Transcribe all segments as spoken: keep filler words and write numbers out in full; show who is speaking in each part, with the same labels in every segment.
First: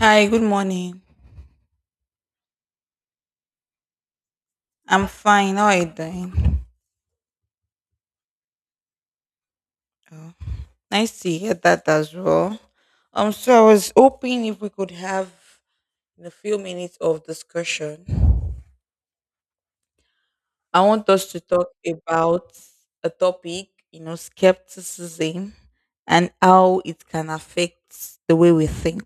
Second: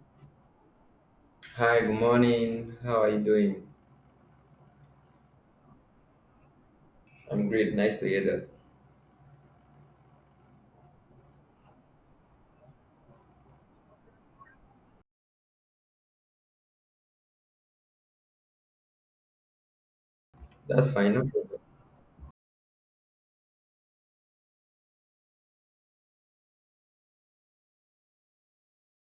Speaker 1: Hi, good morning.
Speaker 2: Hi, good morning. How are you doing?
Speaker 1: I'm fine. How are you doing?
Speaker 2: I'm great. Nice to hear that.
Speaker 1: Oh, nice to hear that as well. Um, so I was hoping if we could have a few minutes of discussion. I
Speaker 2: That's
Speaker 1: want
Speaker 2: fine. No
Speaker 1: us to
Speaker 2: problem.
Speaker 1: talk about a topic, you know, skepticism and how it can affect the way we think.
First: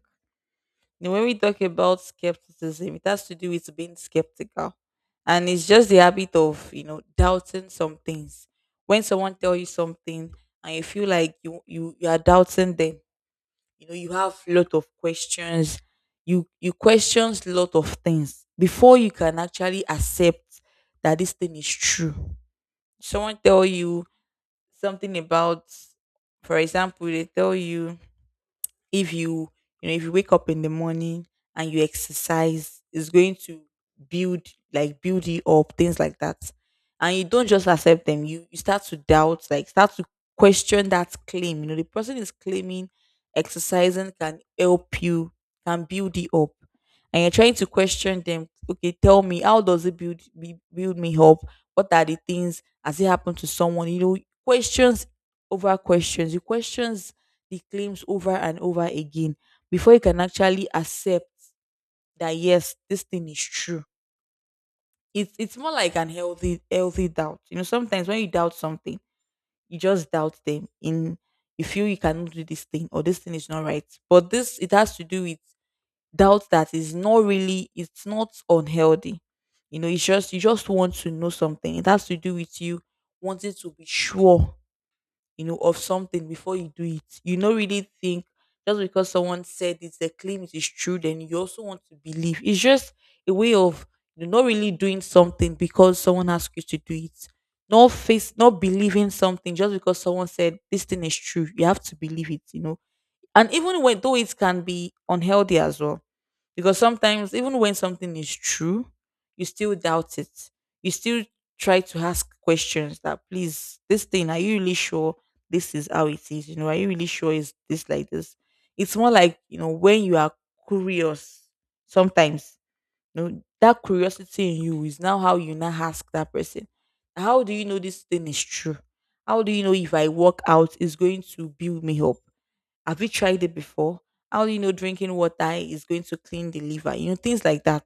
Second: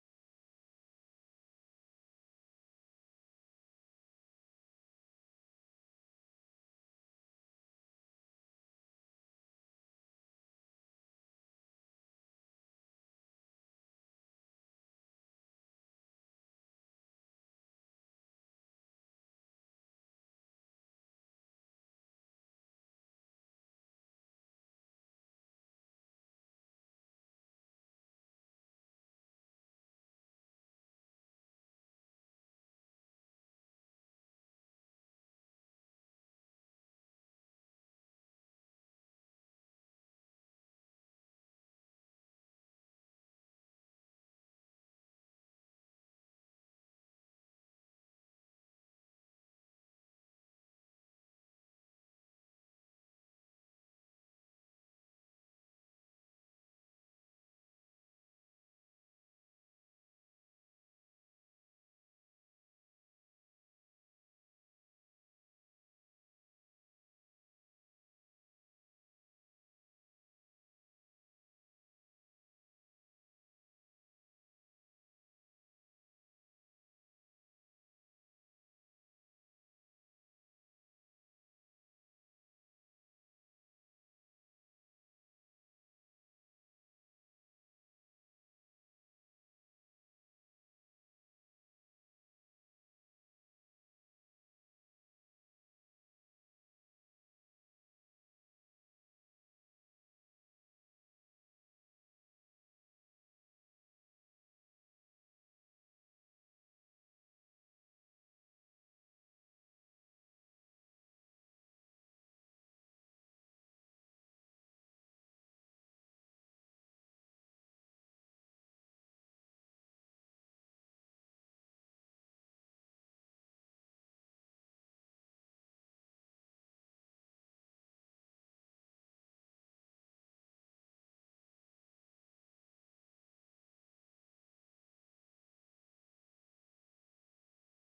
Speaker 1: Now, when we talk about skepticism, it has to do with being skeptical. And it's just the habit of, you know, doubting some things. When someone tell you something and you feel like you you, you are doubting them, you know, you have lot of questions. You you questions lot of things before you can actually accept that this thing is true. Someone tell you something about, for example, they tell you if you you know if you wake up in the morning and you exercise it's going to build like build you up things like that and you don't just accept them you you start to doubt like start to question that claim you know the person is claiming exercising can help you can build you up and you're trying to question them, okay, tell me how does it build be- build me up, what are the things, has it happened to someone you know? Questions over questions, you questions the claims over and over again before you can actually accept that, yes, this thing is true. It's it's more like an healthy healthy doubt. You know, sometimes when you doubt something, you just doubt them in you feel you cannot do this thing or this thing is not right. But this it has to do with doubt that is not really, it's not unhealthy. You know, it's just you just want to know something. It has to do with you wanting to be sure, you know, of something before you do it. You don't really think just because someone said it, the claim it is true, then you also want to believe. It's just a way of you not really doing something because someone asked you to do it. Not face, not believing something just because someone said this thing is true. You have to believe it, you know, and even when though it can be unhealthy as well, because sometimes even when something is true, you still doubt it. You still try to ask questions that please, this thing, are you really sure this is how it is? You know, are you really sure is this like this? It's more like, you know, when you are curious, sometimes, you know, that curiosity in you is now how you now ask that person. How do you know this thing is true? How do you know if I walk out is going to build me up? Have you tried it before? How do you know drinking water is going to clean the liver? You know, things like that.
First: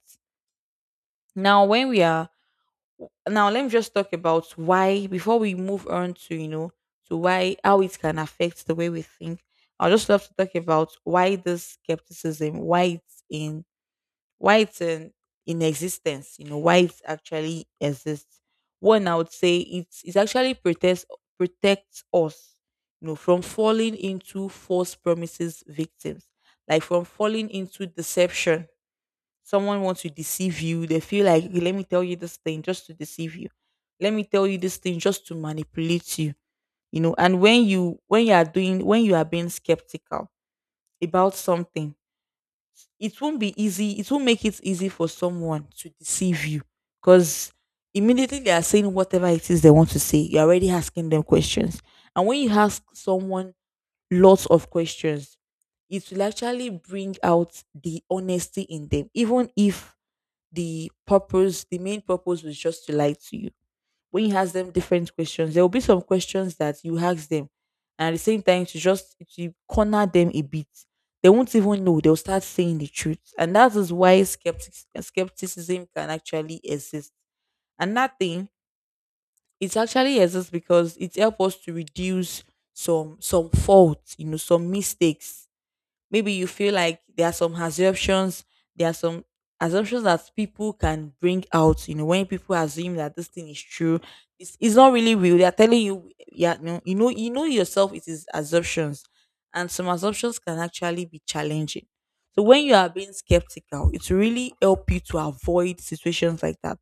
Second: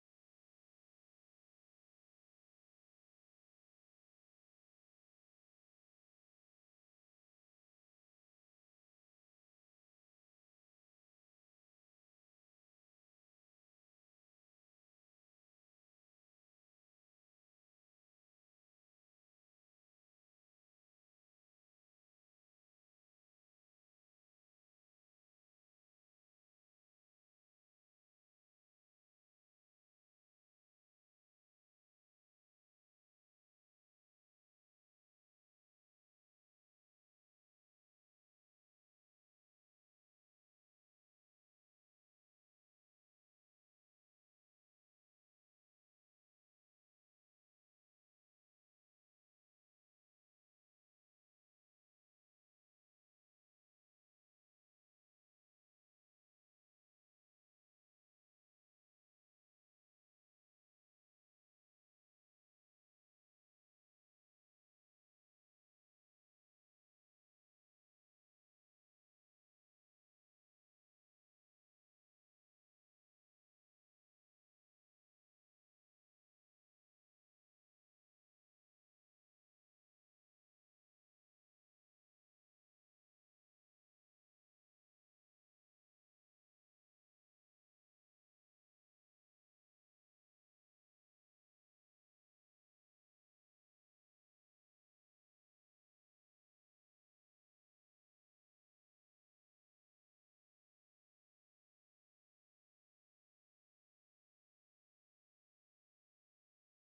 Speaker 1: Now, when we are Now, let me just talk about why, before we move on to, you know, to why how it can affect the way we think. I would just love to talk about why this skepticism, why it's in, why it's in, in existence, you know, why it actually exists. One, I would say it's, it actually protects, protects us, you know, from falling into false promises victims, like from falling into deception. Someone wants to deceive you. They feel like, "Okay, let me tell you this thing just to deceive you. Let me tell you this thing just to manipulate you. You know, and when you when you are doing when you are being skeptical about something, it won't be easy it won't make it easy for someone to deceive you, because immediately they are saying whatever it is they want to say, you're already asking them questions. And when you ask someone lots of questions, it will actually bring out the honesty in them. Even if the purpose the main purpose was just to lie to you, when you ask them different questions, there will be some questions that you ask them, and at the same time to just to corner them a bit. They won't even know. They'll start saying the truth, and that is why skeptics, skepticism can actually exist. And that thing, it actually exists because it helps us to reduce some some faults, you know, some mistakes. Maybe you feel like there are some assumptions, there are some assumptions that people can bring out. You know, when people assume that this thing is true, it's, it's not really real. They are telling you, yeah, no, you know, you know yourself. It is assumptions, and some assumptions can actually be challenging. So when you are being skeptical, it will really help you to avoid situations like that.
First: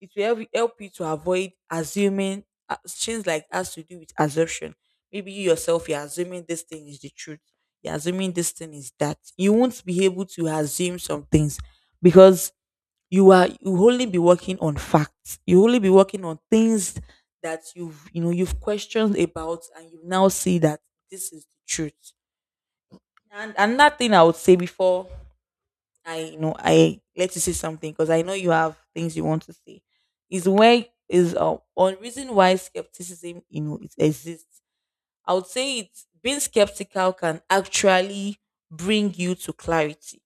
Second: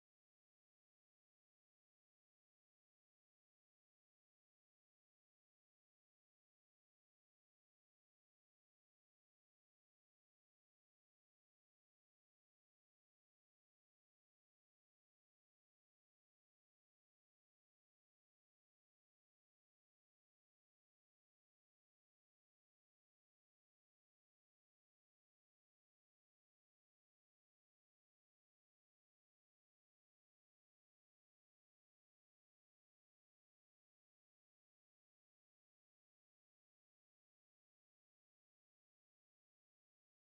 Speaker 1: It will help, help you to avoid assuming uh, things like has to do with assumption. Maybe you yourself, you're assuming this thing is the truth. You're assuming this thing is that. You won't be able to assume some things because you are you only be working on facts. You only be working on things that you've, you know, you've questioned about, and you now see that this is the truth. And another thing I would say before I, you know, I let you say something, because I know you have things you want to say. Is where is uh, one reason why skepticism, you know, it exists. I would say it's being skeptical can actually bring you to clarity.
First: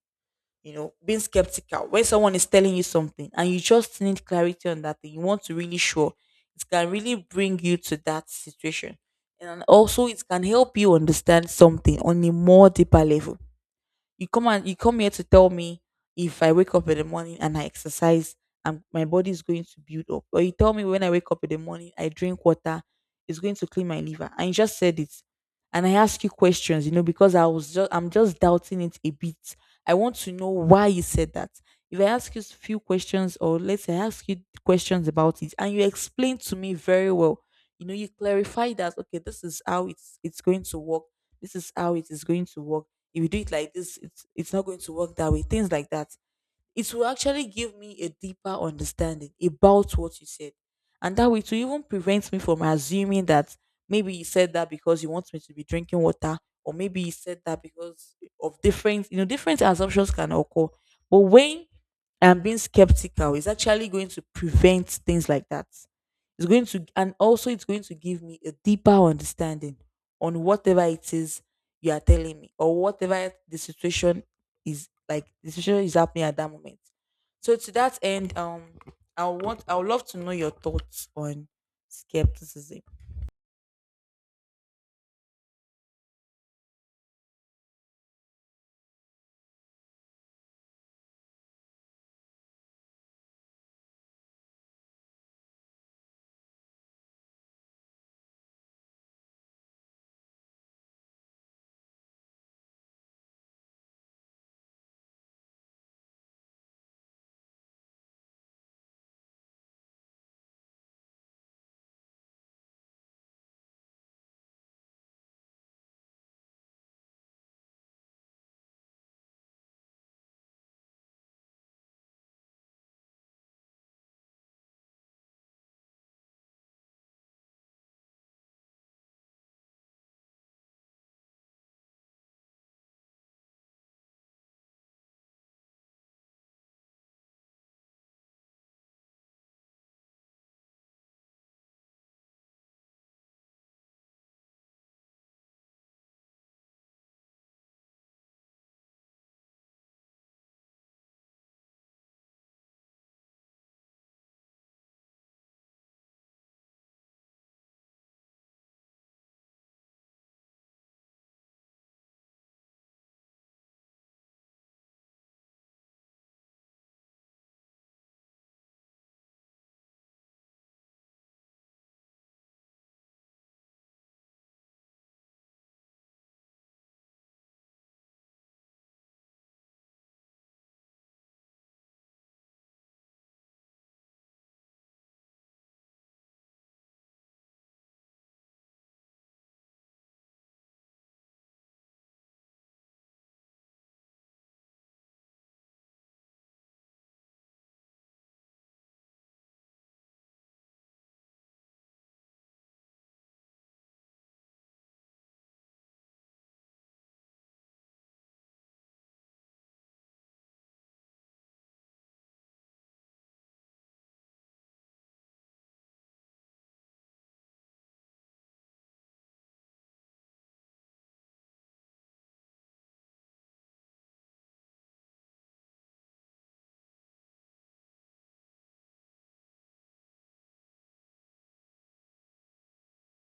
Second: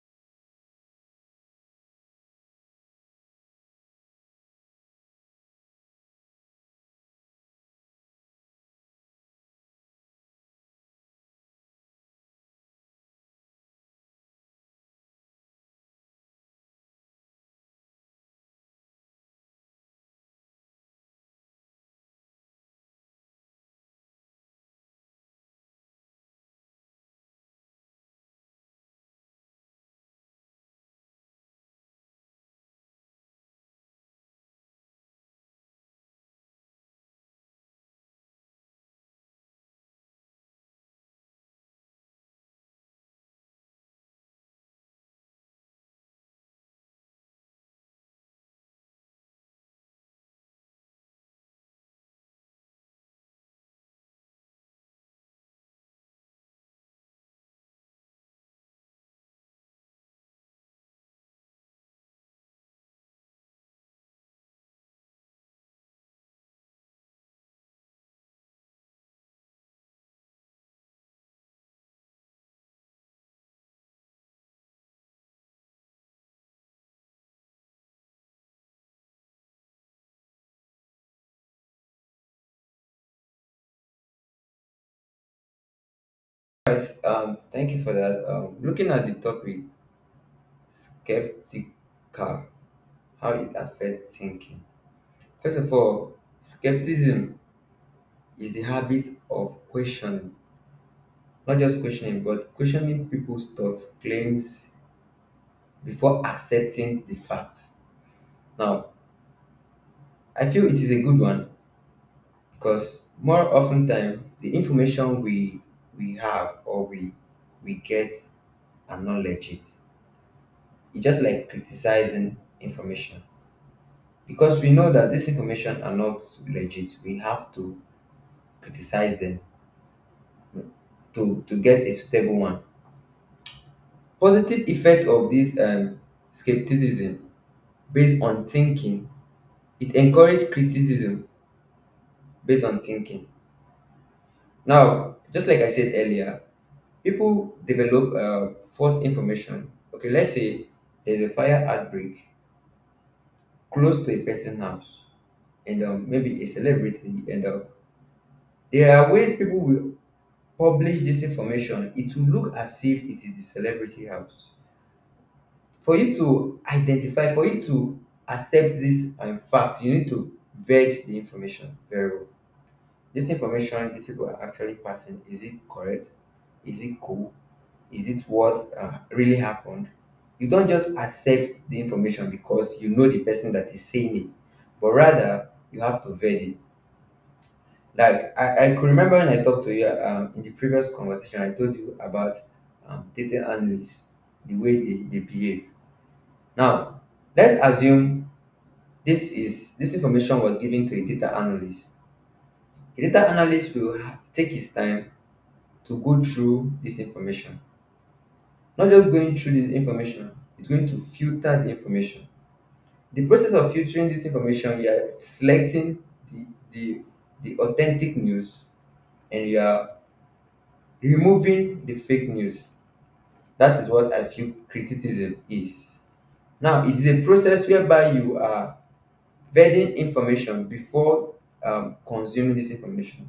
Speaker 1: You know, being skeptical when someone is telling you something and you just need clarity on that thing, you want to really sure, it can really bring you to that situation, and also it can help you understand something on a more deeper level. You come and you come here to tell me if I wake up in the morning and I exercise, and my body is going to build up, or you tell me when I wake up in the morning I drink water, it's going to clean my liver, and you just said it, and I ask you questions, you know, because I was just I'm just doubting it a bit. I want to know why you said that. If I ask you a few questions, or let's say I ask you questions about it, and you explain to me very well, you know, you clarify that, okay, this is how it's it's going to work. This is how it is going to work. If you do it like this, it's it's not going to work that way. Things like that, it will actually give me a deeper understanding about what you said. And that way, to even prevent me from assuming that maybe you said that because you want me to be drinking water, or maybe you said that because of different, you know, different assumptions can occur. But when I'm being skeptical, it's actually going to prevent things like that. It's going to, and also it's going to give me a deeper understanding on whatever it is you are telling me, or whatever the situation is like the situation is happening at that moment. So to that end, um, I want I would love to know your thoughts on skepticism.
Speaker 2: Right. Um, thank you for that. Um, looking at the topic, skeptical, how it affects thinking. First of all, skepticism is the habit of questioning, not just questioning, but questioning people's thoughts, claims before accepting the facts. Now, I feel it is a good one because more often time the information we we have or we we get and not legit. It's just like criticizing information. Because we know that this information are not legit, we have to criticize them to, to get a suitable one. Positive effect of this um, skepticism based on thinking, it encouraged criticism based on thinking. Now, just like I said earlier, people develop uh, false information. Okay, let's say there's a fire outbreak close to a person's house and um, maybe a celebrity, and um, there are ways people will publish this information. It will look as if it is the celebrity house. For you to identify, for you to accept this um, fact, you need to vet the information very well. This information these people are actually passing, is it correct? Is it cool? Is it what uh, really happened? You don't just accept the information because you know the person that is saying it, but rather you have to vet it. Like I, I could remember when I talked to you um, in the previous conversation, I told you about um, data analysts, the way they, they behave. Now, let's assume this is this information was given to a data analyst. A data analyst will ha- take his time to go through this information. Not just going through this information, it's going to filter the information. The process of filtering this information, you are selecting the, the, the authentic news, and you are removing the fake news. That is what I feel criticism is. Now, it is a process whereby you are vetting information before um, consuming this information.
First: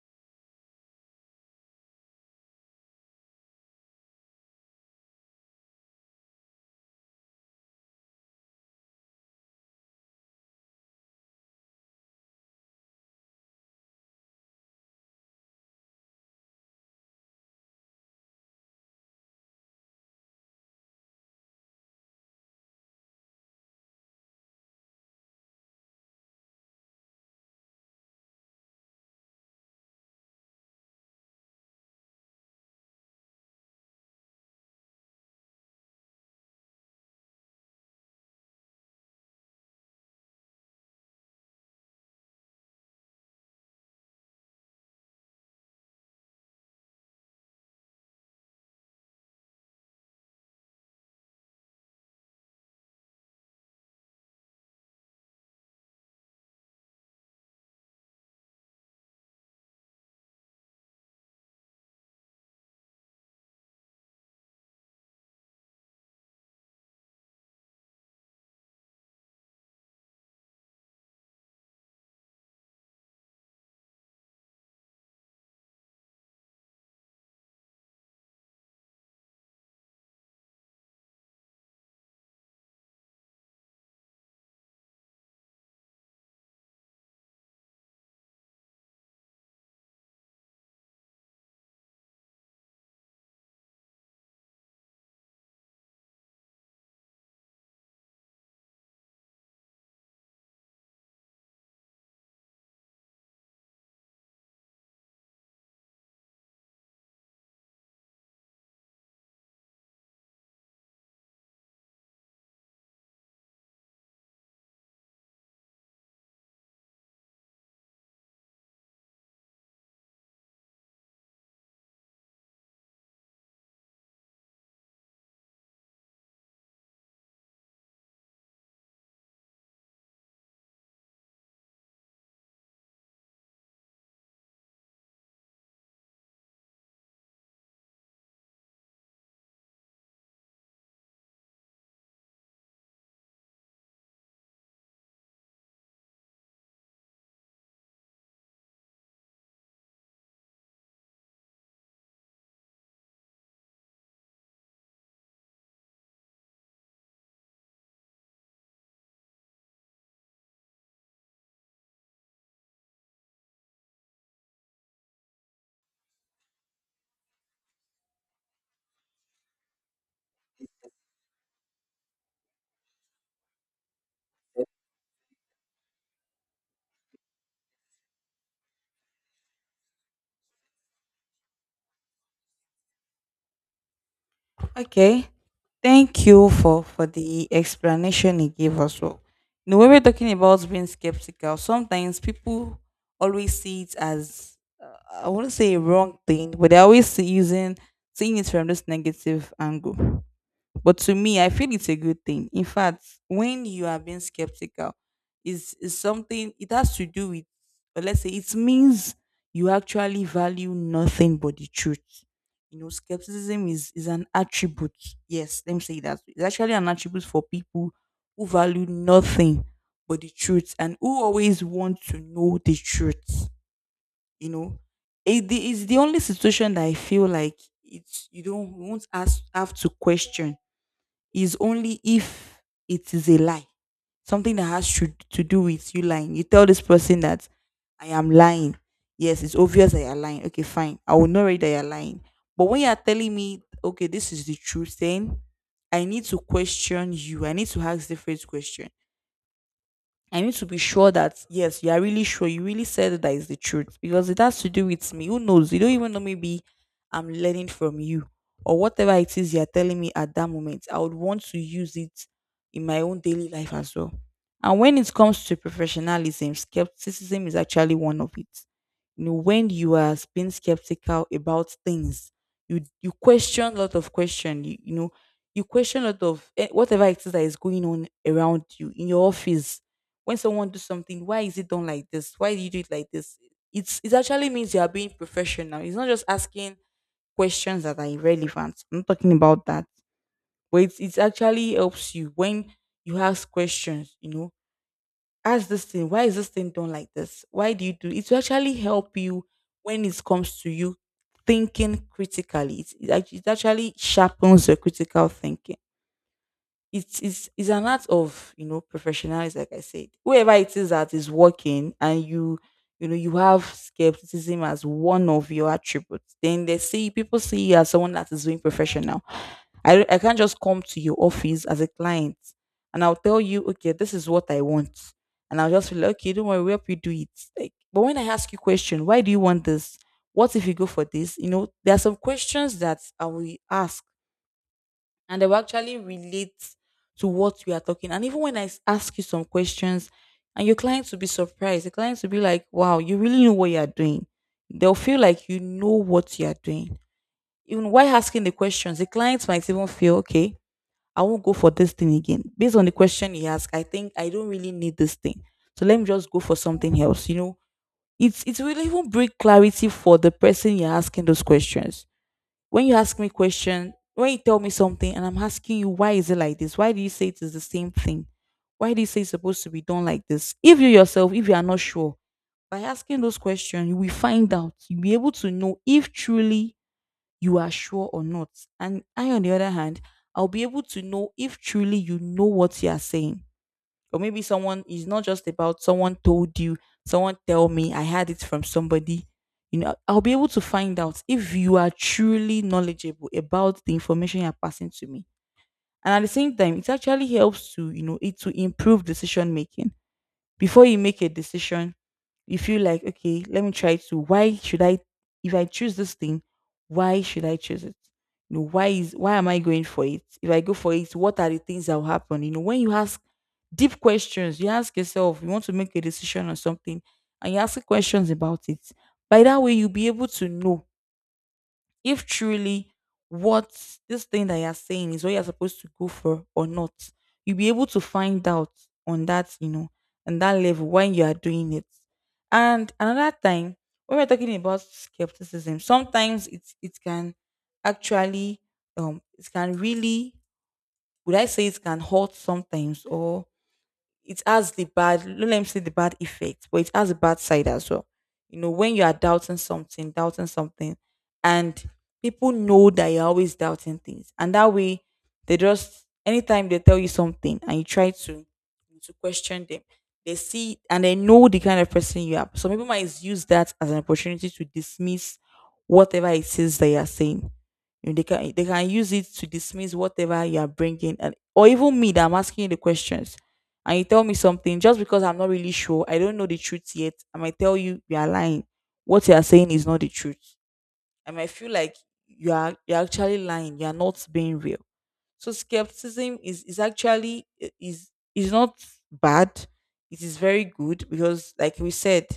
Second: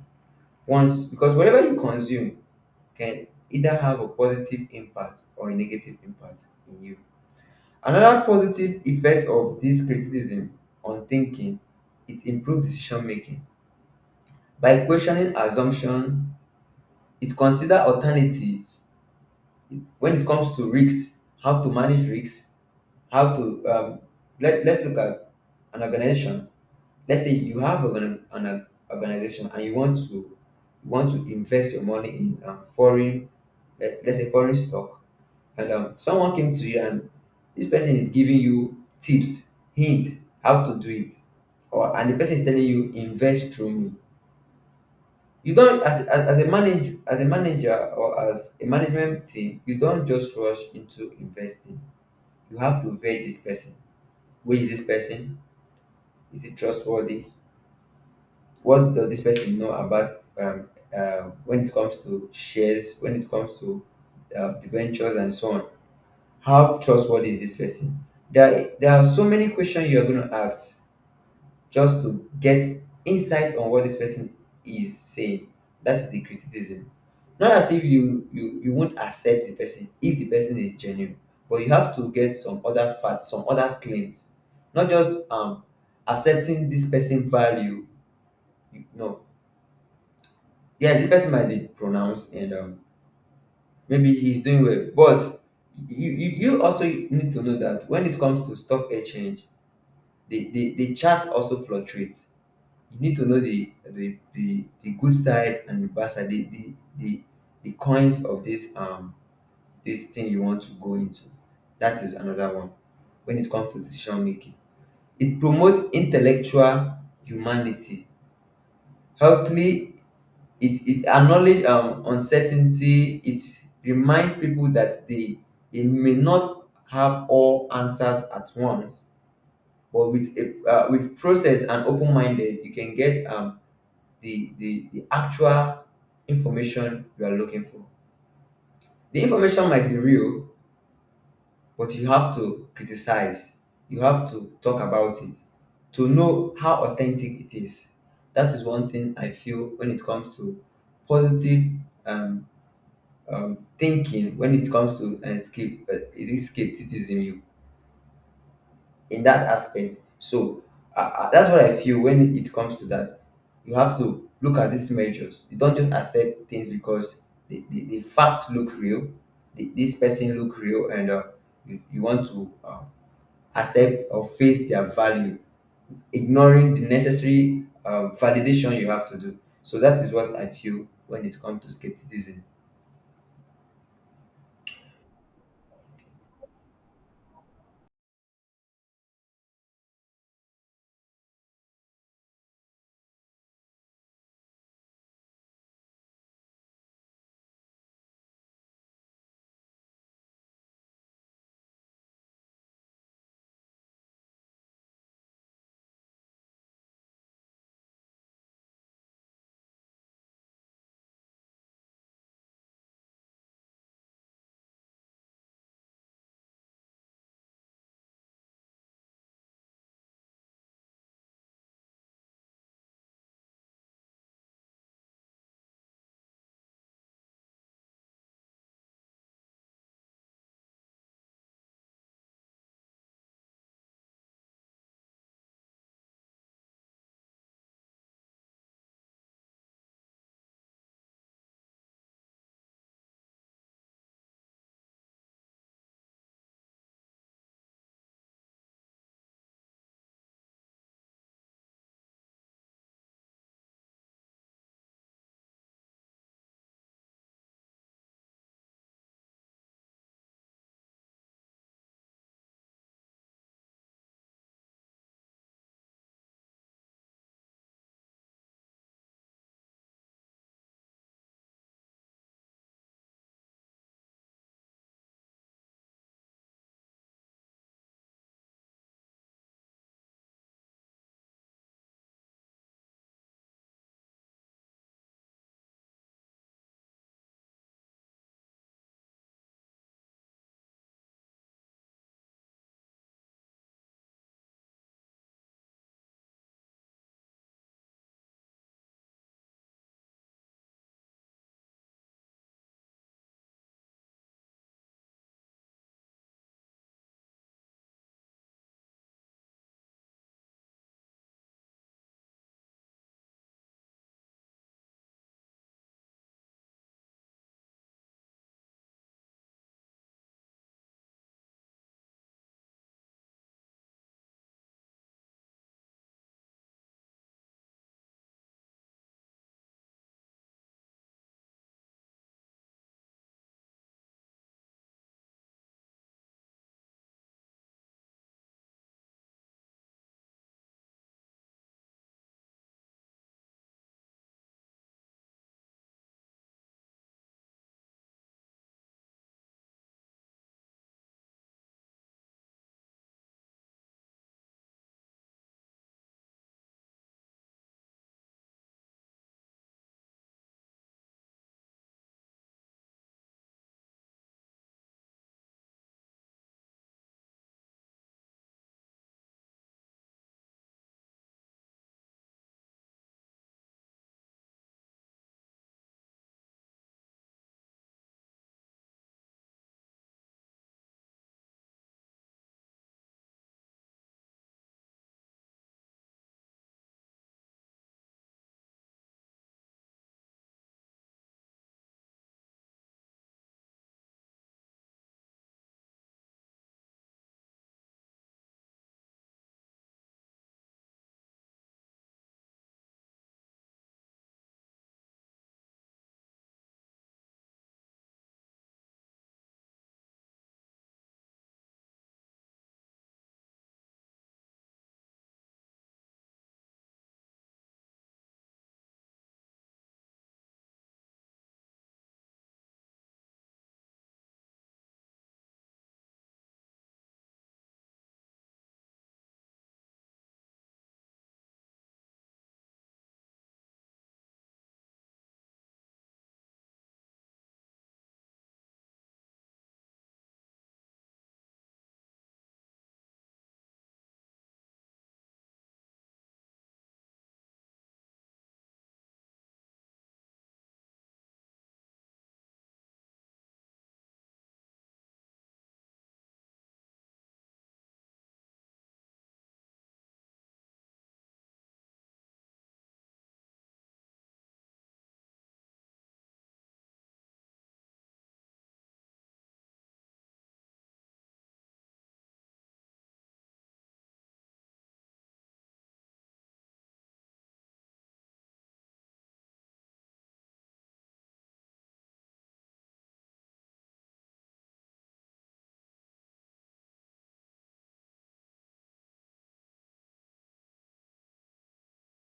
Speaker 2: Once, because whatever you consume can either have a positive impact or a negative impact in you. Another positive effect of this criticism on thinking is improved decision making. By questioning assumption, it consider alternative when it comes to risks, how to manage risks, how to um, let, let's look at an organization. Let's say you have an, an organization and you want to you want to invest your money in um, foreign, let, let's say foreign stock, and um, someone came to you, and this person is giving you tips, hint, how to do it, or and the person is telling you invest through me. You don't, as, as, as a manager as a manager or as a management team, you don't just rush into investing. You have to vet this person. Who is this person? Is it trustworthy? What does this person know about um, uh, when it comes to shares, when it comes to uh, ventures and so on? How trustworthy is this person? There, there are so many questions you are going to ask just to get insight on what this person is saying. That's the criticism. Not as if you, you, you won't accept the person if the person is genuine, but you have to get some other facts, some other claims, not just um, accepting this person value. No, yes, the person might be pronounced and um, maybe he's doing well, but you, you you also need to know that when it comes to stock exchange, the the, the chart also fluctuates. You need to know the the the, the good side and the bad side, the, the the the coins of this um this thing you want to go into. That is another one. When it comes to decision making, it promotes intellectual humanity healthily. It it acknowledge um uncertainty. It reminds people that they they may not have all answers at once, but with a uh, with process and open minded, you can get um the, the the actual information you are looking for. The information might be real, but you have to criticize. You have to talk about it to know how authentic it is. That is one thing I feel when it comes to positive um, um, thinking. When it comes to escape uh, is it skepticism you in that aspect? So uh, uh, that's what I feel when it comes to that. You have to look at these measures. You don't just accept things because the, the, the facts look real, the, this person look real, and uh, you, you want to uh, accept or face their value, ignoring the necessary um, validation you have to do. So that is what I feel when it comes to skepticism.
Speaker 1: Okay. Thank you for for the explanation he gave us. Well, you know, when we're talking about being skeptical, sometimes people always see it as uh, I want to say a wrong thing, but they always see using seeing it from this negative angle. But to me, I feel it's a good thing. In fact, when you are being skeptical, is is something it has to do with, or let's say, it means you actually value nothing but the truth. You know, skepticism is, is an attribute. Yes, let me say that. It's actually an attribute for people who value nothing but the truth and who always want to know the truth. You know, it, the- it's the only situation that I feel like it's you don't, you won't ask, have to question, is only if it is a lie, something that has to, to do with you lying. You tell this person that I am lying. Yes, it's obvious that you're lying. Okay, fine. I will not read that you're lying. But when you're telling me, okay, this is the truth, then I need to question you. I need to ask different questions. I need to be sure that, yes, you are really sure you really said that is the truth, because it has to do with me. Who knows? You don't even know, maybe I'm learning from you, or whatever it is you're telling me at that moment. I would want to use it in my own daily life as well. And when it comes to professionalism, skepticism is actually one of it. You know, when you are being skeptical about things, you you question a lot of question. You, you know, you question a lot of eh, whatever it is that is going on around you in your office when someone does something. Why is it done like this? Why do you do it like this? It's it actually means you are being professional. It's not just asking questions that are irrelevant. I'm not talking about that. But it's, it actually helps you when you ask questions, you know, ask this thing, why is this thing done like this? Why do you do it? Will actually help you when it comes to you thinking critically. It, it, act- it actually sharpens your critical thinking. It is is an art of, you know, professionalism. Like I said, whoever it is that is working, and you you know you have skepticism as one of your attributes, then they see people see you as someone that is doing professional. I, I can't just come to your office as a client and I'll tell you, okay, this is what I want, and I'll just feel like, okay, don't worry, we'll help you do it. Like, but when I ask you question, why do you want this, what if you go for this, you know, there are some questions that I will ask and they will actually relate to what we are talking. And even when I s- ask you some questions, and your clients will be surprised, the clients will be like, "Wow, you really know what you are doing." They'll feel like you know what you are doing. Even while asking the questions, the clients might even feel, "Okay, I won't go for this thing again. Based on the question he asked, I think I don't really need this thing, so let me just go for something else." You know, it's it will even bring clarity for the person you're asking those questions. When you ask me question, when you tell me something, and I'm asking you, why is it like this? Why do you say it? Is the same thing. Why do you say it's supposed to be done like this, if you yourself, if you are not sure? By asking those questions, you will find out, you'll be able to know if truly you are sure or not. And I, on the other hand, I'll be able to know if truly you know what you are saying, or maybe someone is not just about someone told you, someone tell me, I had it from somebody. You know, I'll be able to find out if you are truly knowledgeable about the information you're passing to me. And at the same time, it actually helps to, you know, it to improve decision making. Before you make a decision, you feel like, okay, let me try to, why should I, if I choose this thing, why should I choose it, you know, why is, why am I going for it, if I go for it, what are the things that will happen? You know, when you ask deep questions, you ask yourself, you want to make a decision on something, and you ask questions about it. By that way, you'll be able to know if truly what this thing that you're saying is what you're supposed to go for or not. You'll be able to find out on that, you know, on that level when you are doing it. And another time, when we're talking about skepticism, sometimes it it can actually, um it can really, would I say it can hurt sometimes, or it has the bad, no, let me say, the bad effect, but it has a bad side as well. You know, when you are doubting something, doubting something, and people know that you're always doubting things, and that way they just, anytime they tell you something and you try to to question them, they see and they know the kind of person you are, so people might use that as an opportunity to dismiss whatever it is that you are saying. You know, they can, they can use it to dismiss whatever you are bringing. And or even me that I'm asking you the questions, and you tell me something, just because I'm not really sure, I don't know the truth yet, I might tell you, you are lying. What you are saying is not the truth. I might feel like you are you're actually lying. You are not being real. So skepticism is is actually, i- is is not bad. It is very good because, like we said,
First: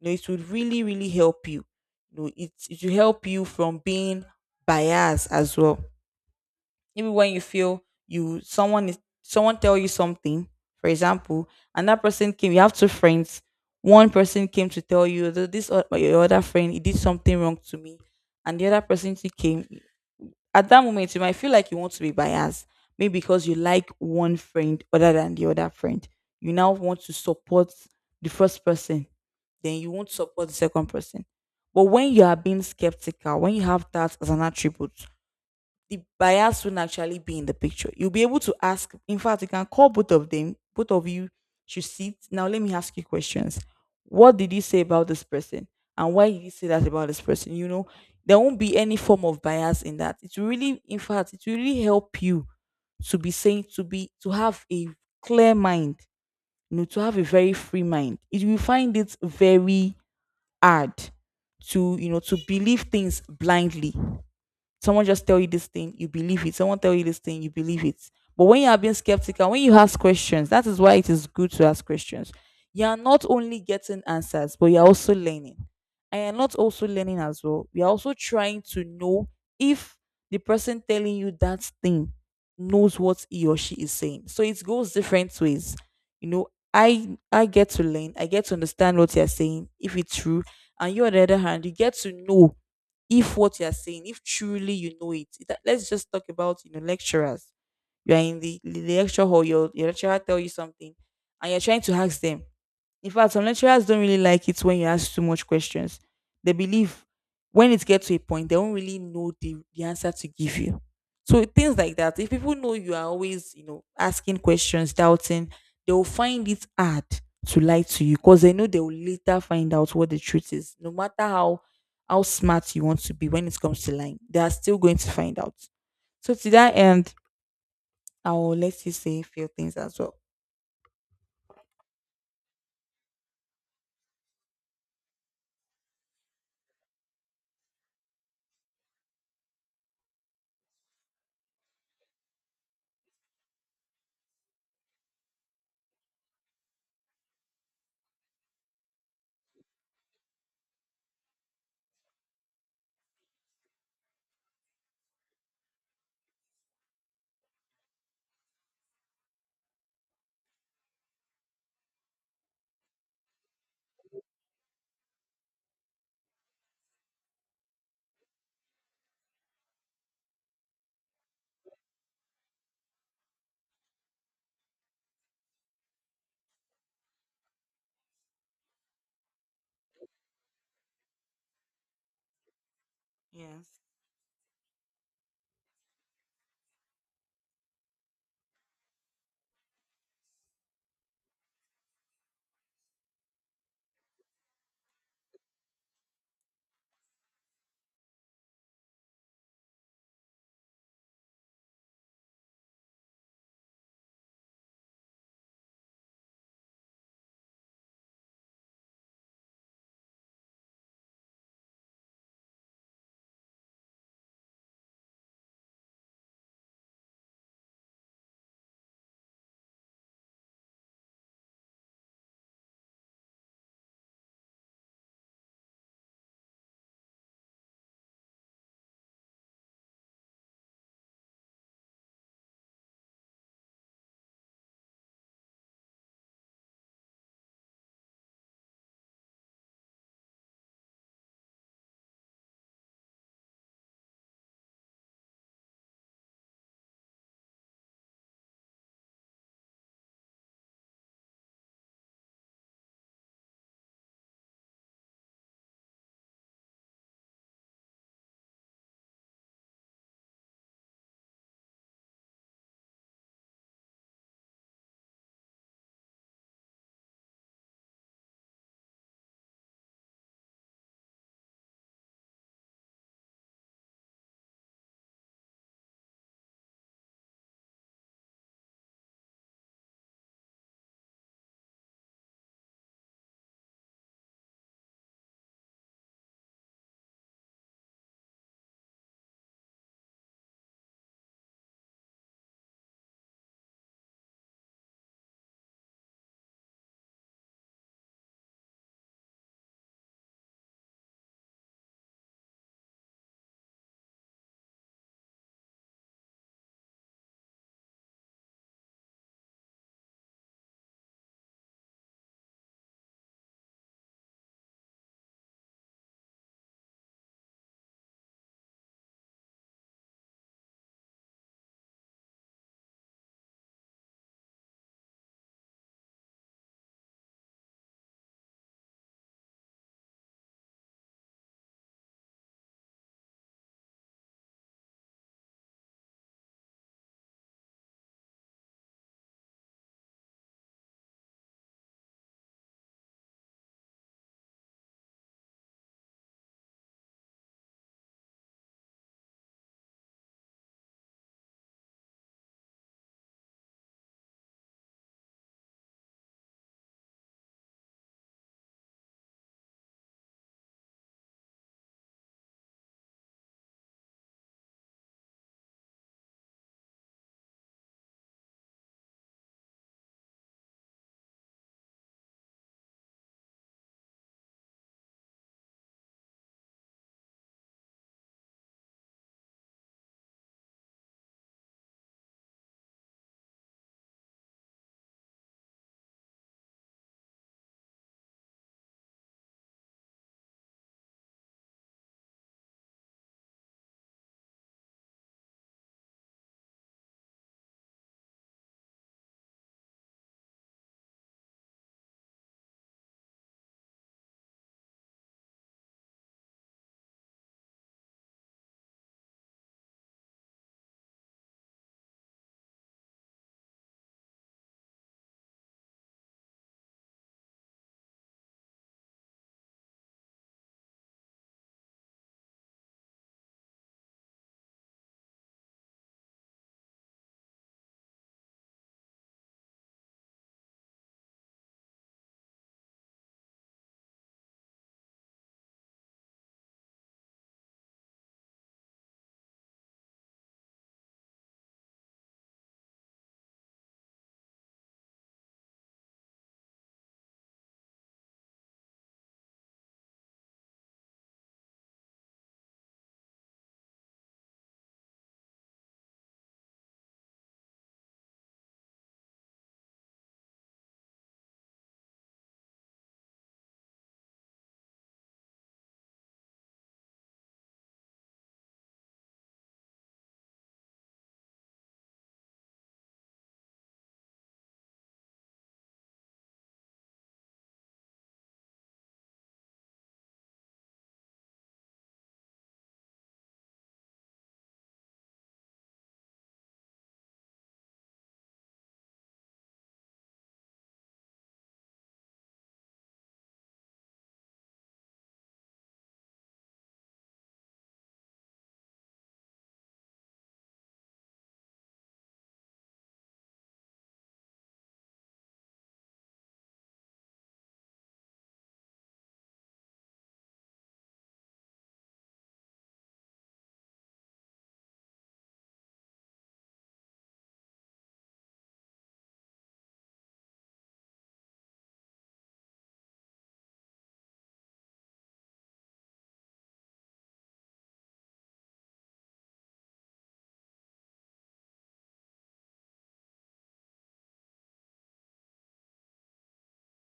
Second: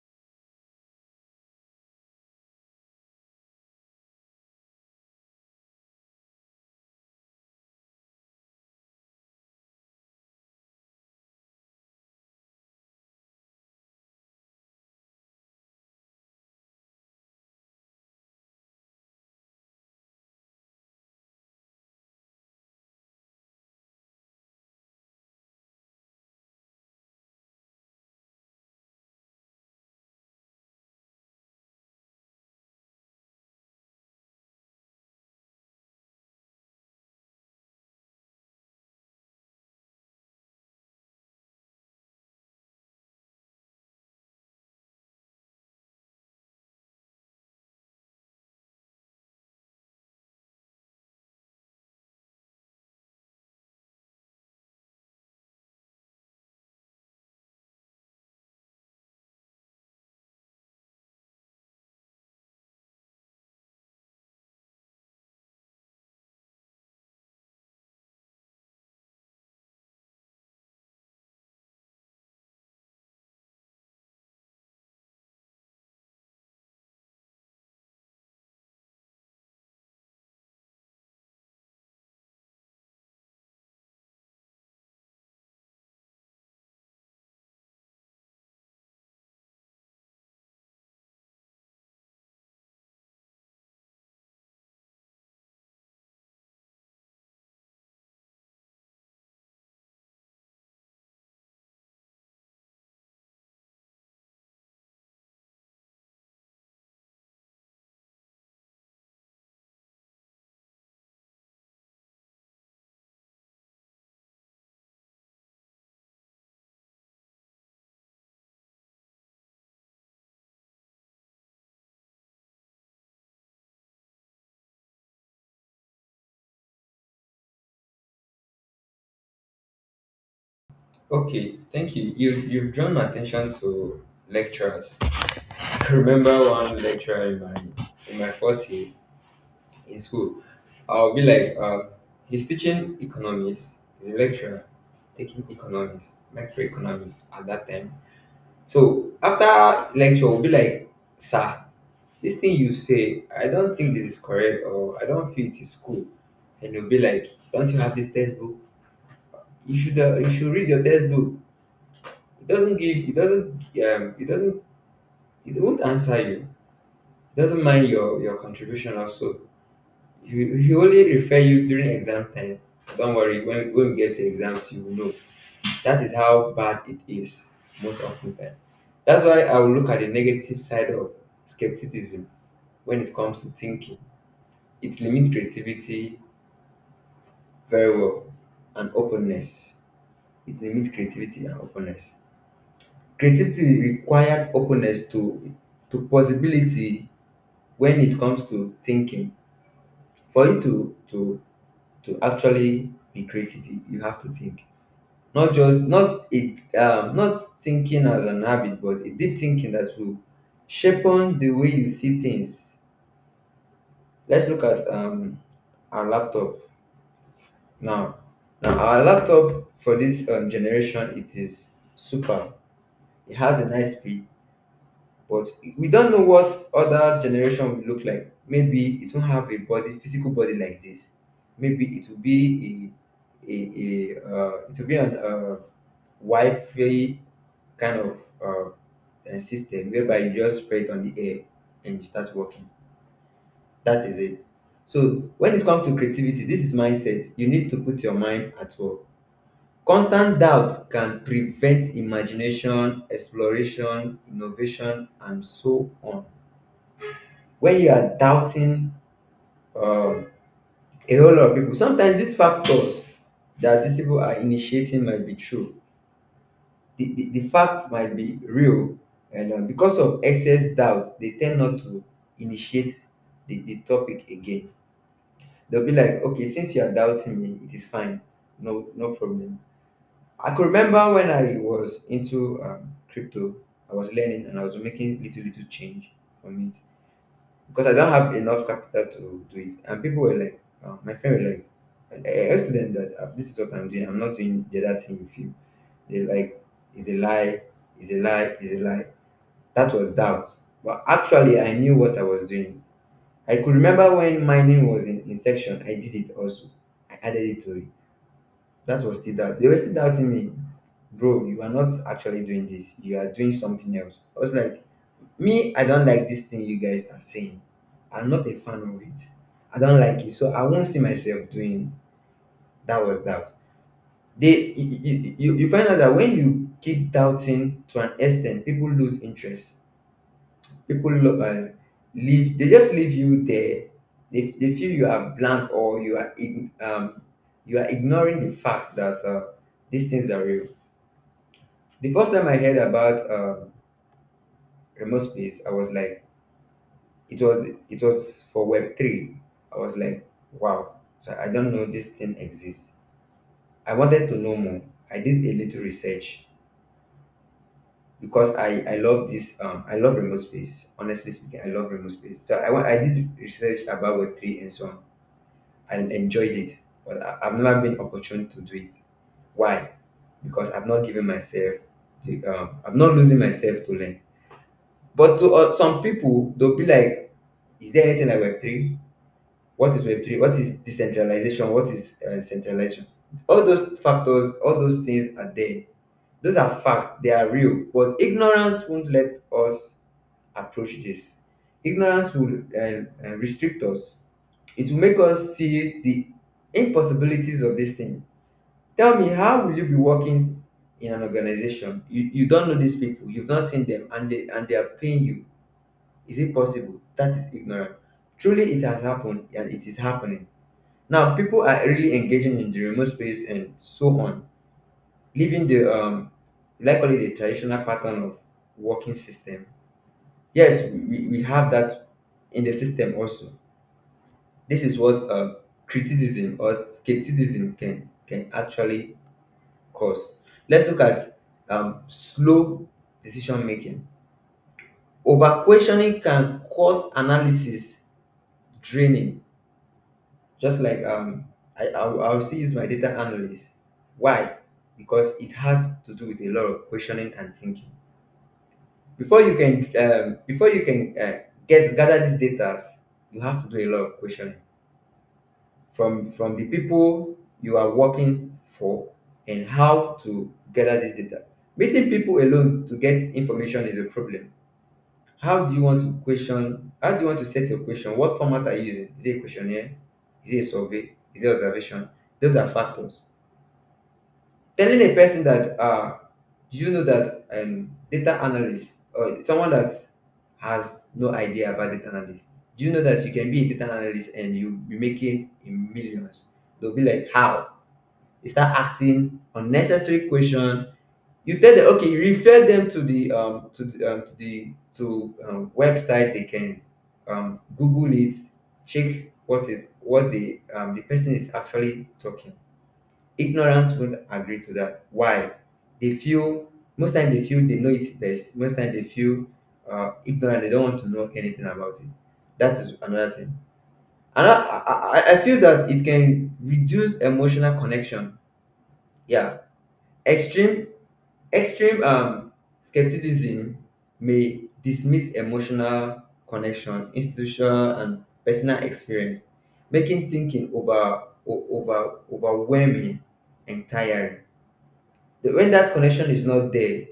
Speaker 1: you know, it would really really help you. You know, it it will help you from being biased as well. Maybe when you feel you someone is, someone tell you something, for example, and that person came. You have two friends. One person came to tell you that, this o- your other friend, he did something wrong to me, and the other person too came. At that moment, you might feel like you want to be biased, maybe because you like one friend other than the other friend. You now want to support the first person, then you won't support the second person. But when you are being skeptical, when you have that as an attribute, the bias won't actually be in the picture. You'll be able to ask. In fact, you can call both of them. Both of you should sit. Now, let me ask you questions. What did he say about this person? And why did he say that about this person? You know, there won't be any form of bias in that. It will really, in fact, it will really help you to be saying, to be, to have a clear mind, you know, to have a very free mind. It will find it very hard to, you know, to believe things blindly. Someone just tell you this thing, you believe it. Someone tell you this thing, you believe it. But when you are being skeptical, when you ask questions, that is why it is good to ask questions. You are not only getting answers, but you are also learning. And you're not also learning as well. You are also trying to know if the person telling you that thing knows what he or she is saying. So it goes different ways. You know, I I get to learn, I get to understand what you're saying, if it's true. And you, on the other hand, you get to know if what you're saying, if truly you know it, that, let's just talk about, you know, lecturers. You are in the, the lecture hall, your, your lecturer tell you something, and you're trying to ask them. In fact, some lecturers don't really like it when you ask too much questions. They believe when it gets to a point, they don't really know the, the answer to give you. So things like that. If people know you are always, you know, asking questions, doubting, they will find it hard to lie to you because they know they will later find out what the truth is. No matter how how smart you want to be when it comes to lying, they are still going to find out. So to that end, I'll let you say a few things as well.
Speaker 2: Okay, thank you. You you've drawn my attention to lecturers. I remember one lecturer in my in my first year in school. I'll be like, uh, he's teaching economics. He's a lecturer taking economics, macroeconomics at that time. So after lecture, we'll be like, sir, this thing you say, I don't think this is correct, or I don't feel it is cool. And you'll be like, don't you have this textbook? You should uh, you should read your textbook. It doesn't give it doesn't um it doesn't it won't answer you. It doesn't mind your your contribution also. He, he only refer you during exam time. So don't worry, when, when we get to exams you will know. That is how bad it is most often time. That's why I will look at the negative side of skepticism when it comes to
Speaker 1: Yes.
Speaker 2: thinking. It limits creativity, very well, and openness. It limits creativity and openness. Creativity required openness to to possibility. When it comes to thinking, for you to to to actually be creative, you you have to think, not just, not it, um not thinking as an habit, but a deep thinking that will shape on the way you see things. Let's look at um our laptop now. Now, our laptop for this um, generation, it is super. It has a nice speed. But we don't know what other generation will look like. Maybe it won't have a body, physical body like this. Maybe it will be a, a, a uh, it will be an uh, wifey kind of uh, uh, system whereby you just spread it on the air and you start working. That is it. So when it comes to creativity, this is mindset. You need to put your mind at work. Constant doubt can prevent imagination, exploration, innovation, and so on. When you are doubting um, a whole lot of people, sometimes these factors that these people are initiating might be true. The, the, the facts might be real, and uh, because of excess doubt, they tend not to initiate the, the topic again. They'll be like, okay, since you are doubting me, it is fine, no, no problem. I could remember when I was into um, crypto. I was learning and I was making little, little change from it, because I don't have enough capital to do it. And people were like, uh, my friend were like, I, I I told them that uh, this is what I'm doing. I'm not doing the other thing with you. They like, it's a lie, it's a lie, it's a lie. That was doubt. But actually, I knew what I was doing. I could remember when mining was in, in section, I did it also. I added it to it. That was still doubt. They were still doubting me. Bro, you are not actually doing this. You are doing something else. I was like, me, I don't like this thing you guys are saying. I'm not a fan of it. I don't like it, so I won't see myself doing it. That was doubt. They, you, you, you you find out that when you keep doubting to an extent, people lose interest. People lo- uh, leave. They just leave you there. They, they feel you are blank, or you are ig- um, you are ignoring the fact that uh, these things are real. The first time I heard about uh, remote space, I was like, it was it was for web three. I was like, wow. So I don't know this thing exists. I wanted to know more. I did a little research, because i i love this um I love remote space, honestly speaking. I love remote space. So i wa- I did research about web three and so on. I enjoyed it. But I, i've never been opportune to do it. Why? Because I've not given myself the um I'm not losing myself to learn. But to uh, Some people, they'll be like, is there anything like web three? What is web three? What is decentralization? What is uh, centralization? All those factors, all those things are there. Those are facts. They are real, but ignorance won't let us approach this. Ignorance will um, uh, restrict us. It will make us see the impossibilities of this thing. Tell me, how will you be working in an organization? You, you don't know these people, you've not seen them, and they and they are paying you. Is it possible? That is ignorant. Truly it has happened and it is happening. Now, people are really engaging in the remote space and so on, leaving the um, likely the traditional pattern of working system. Yes, we, we we have that in the system also. This is what uh, criticism or skepticism can can actually cause. Let's look at um, slow decision making. Over questioning can cause analysis draining. Just like um, I, I'll, I'll still use my data analyst. Why? Because it has to do with a lot of questioning and thinking. Before you can um, before you can uh, get gather these data, you have to do a lot of questioning from from the people you are working for, and how to gather this data. Meeting people alone to get information is a problem. How do you want to question? How do you want to set your question? What format are you using? Is it a questionnaire? Is it a survey? Is it observation? Those are factors. Telling a person that, uh, do you know that um, data analyst or someone that has no idea about data analyst, do you know that you can be a data analyst and you'll be making in millions? They'll be like, how? They start asking unnecessary questions. You tell them, okay, you refer them to the um to the um, to the to um, website. They can um google it. Check what is what the um the person is actually talking. Ignorance won't agree to that. Why? They feel, most time they feel they know it best. Most time they feel uh ignorant. They don't want to know anything about it. That is another thing. And i i, I I feel that it can reduce emotional connection. Yeah. Extreme Extreme um, skepticism may dismiss emotional connection, institutional, and personal experience, making thinking over, o- over overwhelming and tiring. The- When that connection is not there,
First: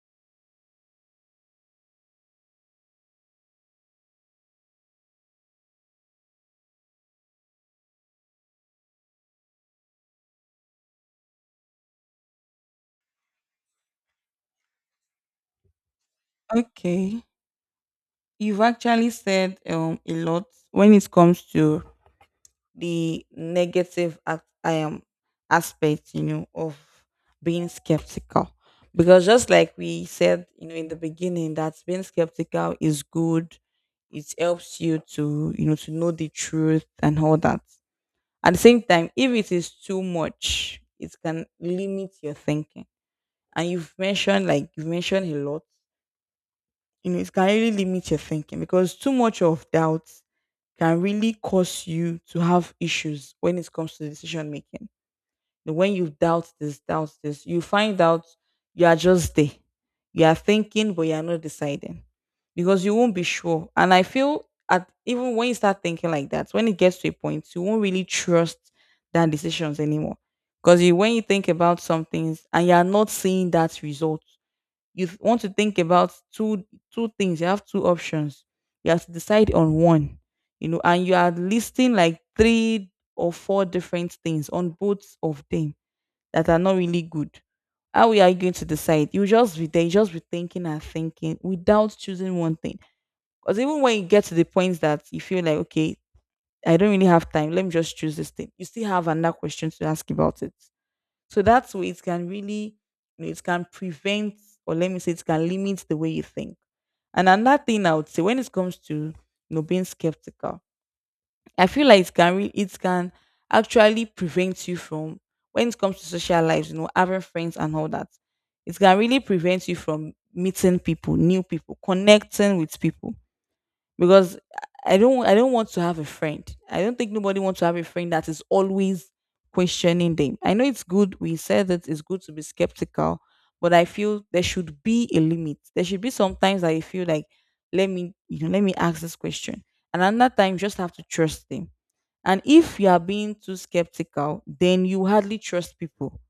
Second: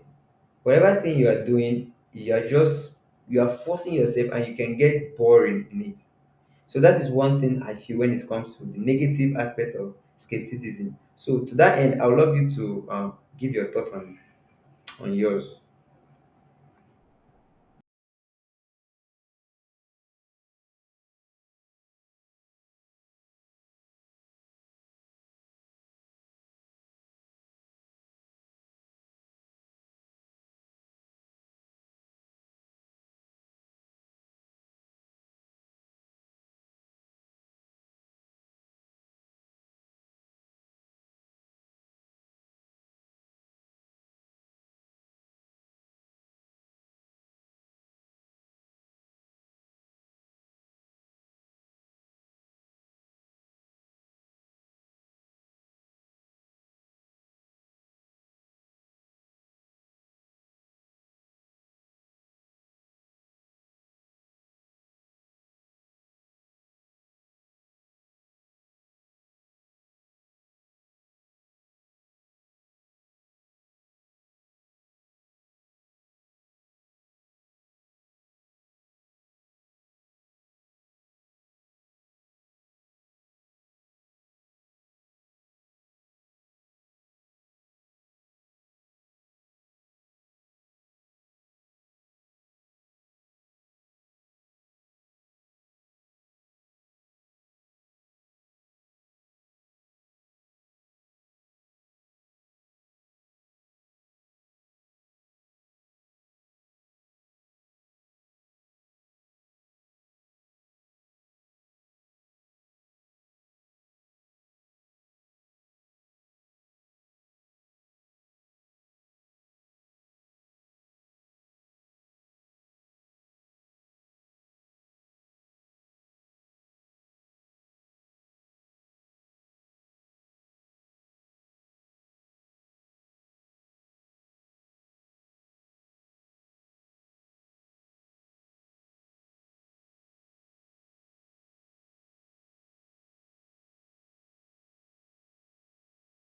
Speaker 2: whatever thing you are doing, you are just you are forcing yourself, and you can get boring in it. So that is one thing I feel when it comes to the negative aspect of skepticism. So to that end, I would love you to um, give your thought on on yours.
Speaker 1: Okay. You've actually said um a lot when it comes to the negative ac- um aspect, you know, of being skeptical. Because just like we said, you know, in the beginning, that being skeptical is good. It helps you to, you know, to know the truth and all that. At the same time, if it is too much, it can limit your thinking, and you've mentioned, like you've mentioned a lot, you know, it can really limit your thinking because too much of doubt can really cause you to have issues when it comes to decision making. You know, when you doubt this, doubt this, you find out you are just there, you are thinking but you are not deciding because you won't be sure. And I feel at even when you start thinking like that, when it gets to a point, you won't really trust that decisions anymore, because you, when you think about some things and you are not seeing that result, you th- want to think about two, two things you have, two options you have to decide on one, you know, and you are listing like three or four different things on both of them that are not really good. How are you going to decide? You just be there, you just be thinking and thinking without choosing one thing. Because even when you get to the point that you feel like, okay, I don't really have time, let me just choose this thing, you still have another question to ask about it. So that way, it can really, you know, it can prevent, or let me say, it can limit the way you think. And another thing I would say when it comes to, you know, being skeptical, I feel like it can really, it can actually prevent you from, when it comes to social lives, you know, having friends and all that. It can really prevent you from meeting people, new people, connecting with people, because I don't I don't want to have a friend. I don't think nobody wants to have a friend that is always questioning them. I know it's good. We said that it's good to be skeptical, but I feel there should be a limit. There should be sometimes that you feel like, let me, you know, let me ask this question. And another time, you just have to trust them. And if you are being too skeptical, then you hardly trust people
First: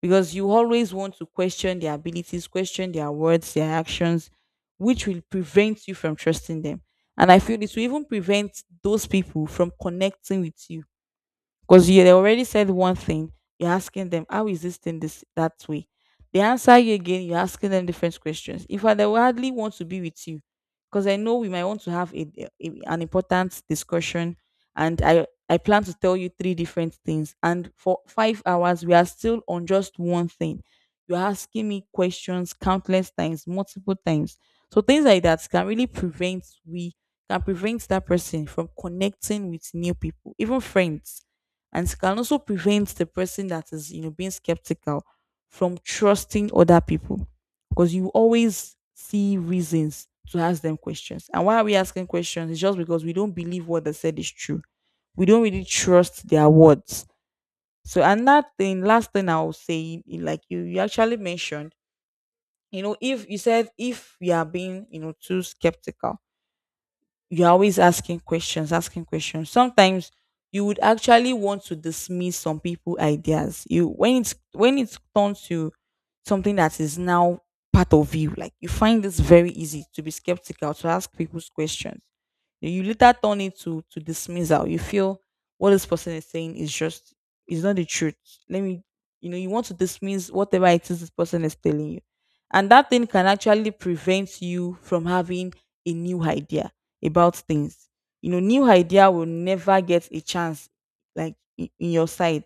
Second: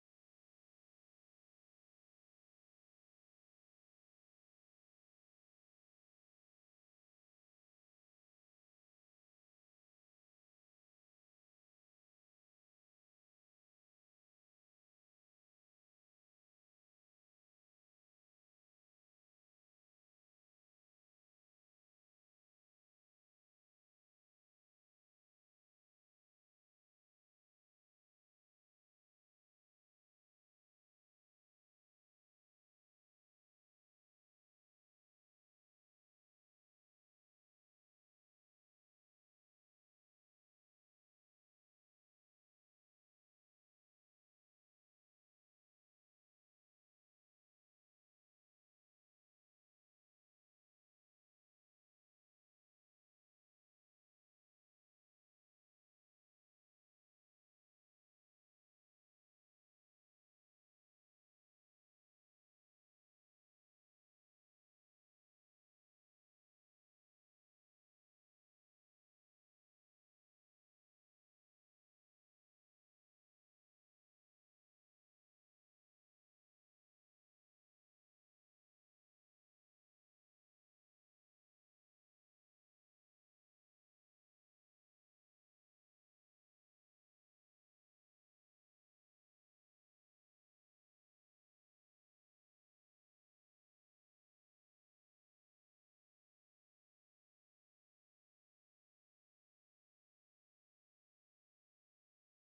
Speaker 1: because you always want to question their abilities, question their words, their actions, which will prevent you from trusting them. And I feel it will even prevent those people from connecting with you, because you, they already said one thing. You're asking them, how is this thing this that way? They answer you again, you're asking them different questions. In fact, they will hardly want to be with you. Because I know we might want to have a, a- an important discussion, and I, I plan to tell you three different things. And for five hours, we are still on just one thing. You're asking me questions countless times, multiple times. So things like that can really prevent we can prevent that person from connecting with new people, even friends. And it can also prevent the person that is, you know, being skeptical from trusting other people because you always see reasons to ask them questions. And why are we asking questions? It's just because we don't believe what they said is true. We don't really trust their words. So another thing, last thing I'll say, in- like you you actually mentioned, you know, if you said, if we are being, you know, too skeptical, you're always asking questions, asking questions. Sometimes you would actually want to dismiss some people' ideas. You, when it's when it's turned to something that is now part of you, like you find this very easy to be skeptical, to ask people's questions, You you later turn it to to dismissal. You feel what this person is saying is just is not the truth. Let me, you know, you want to dismiss whatever it is this person is telling you. And that thing can actually prevent you from having a new idea about things. You know, new idea will never get a chance, like in, in your side,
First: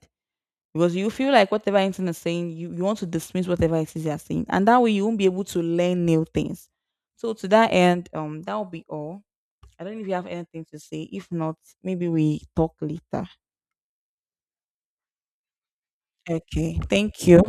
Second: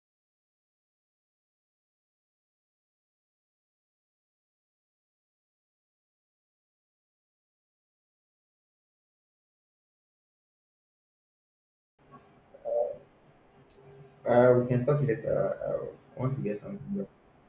Speaker 1: because you feel like whatever internet is saying, you, you want to dismiss whatever it is they're saying, and that way, you won't be able to learn new things. So to that end, um, that will be all. I don't know if you have anything to say. If not, maybe we talk later.
Speaker 2: Uh, we can talk later. I I want to get
Speaker 1: Okay,
Speaker 2: something.
Speaker 1: thank you.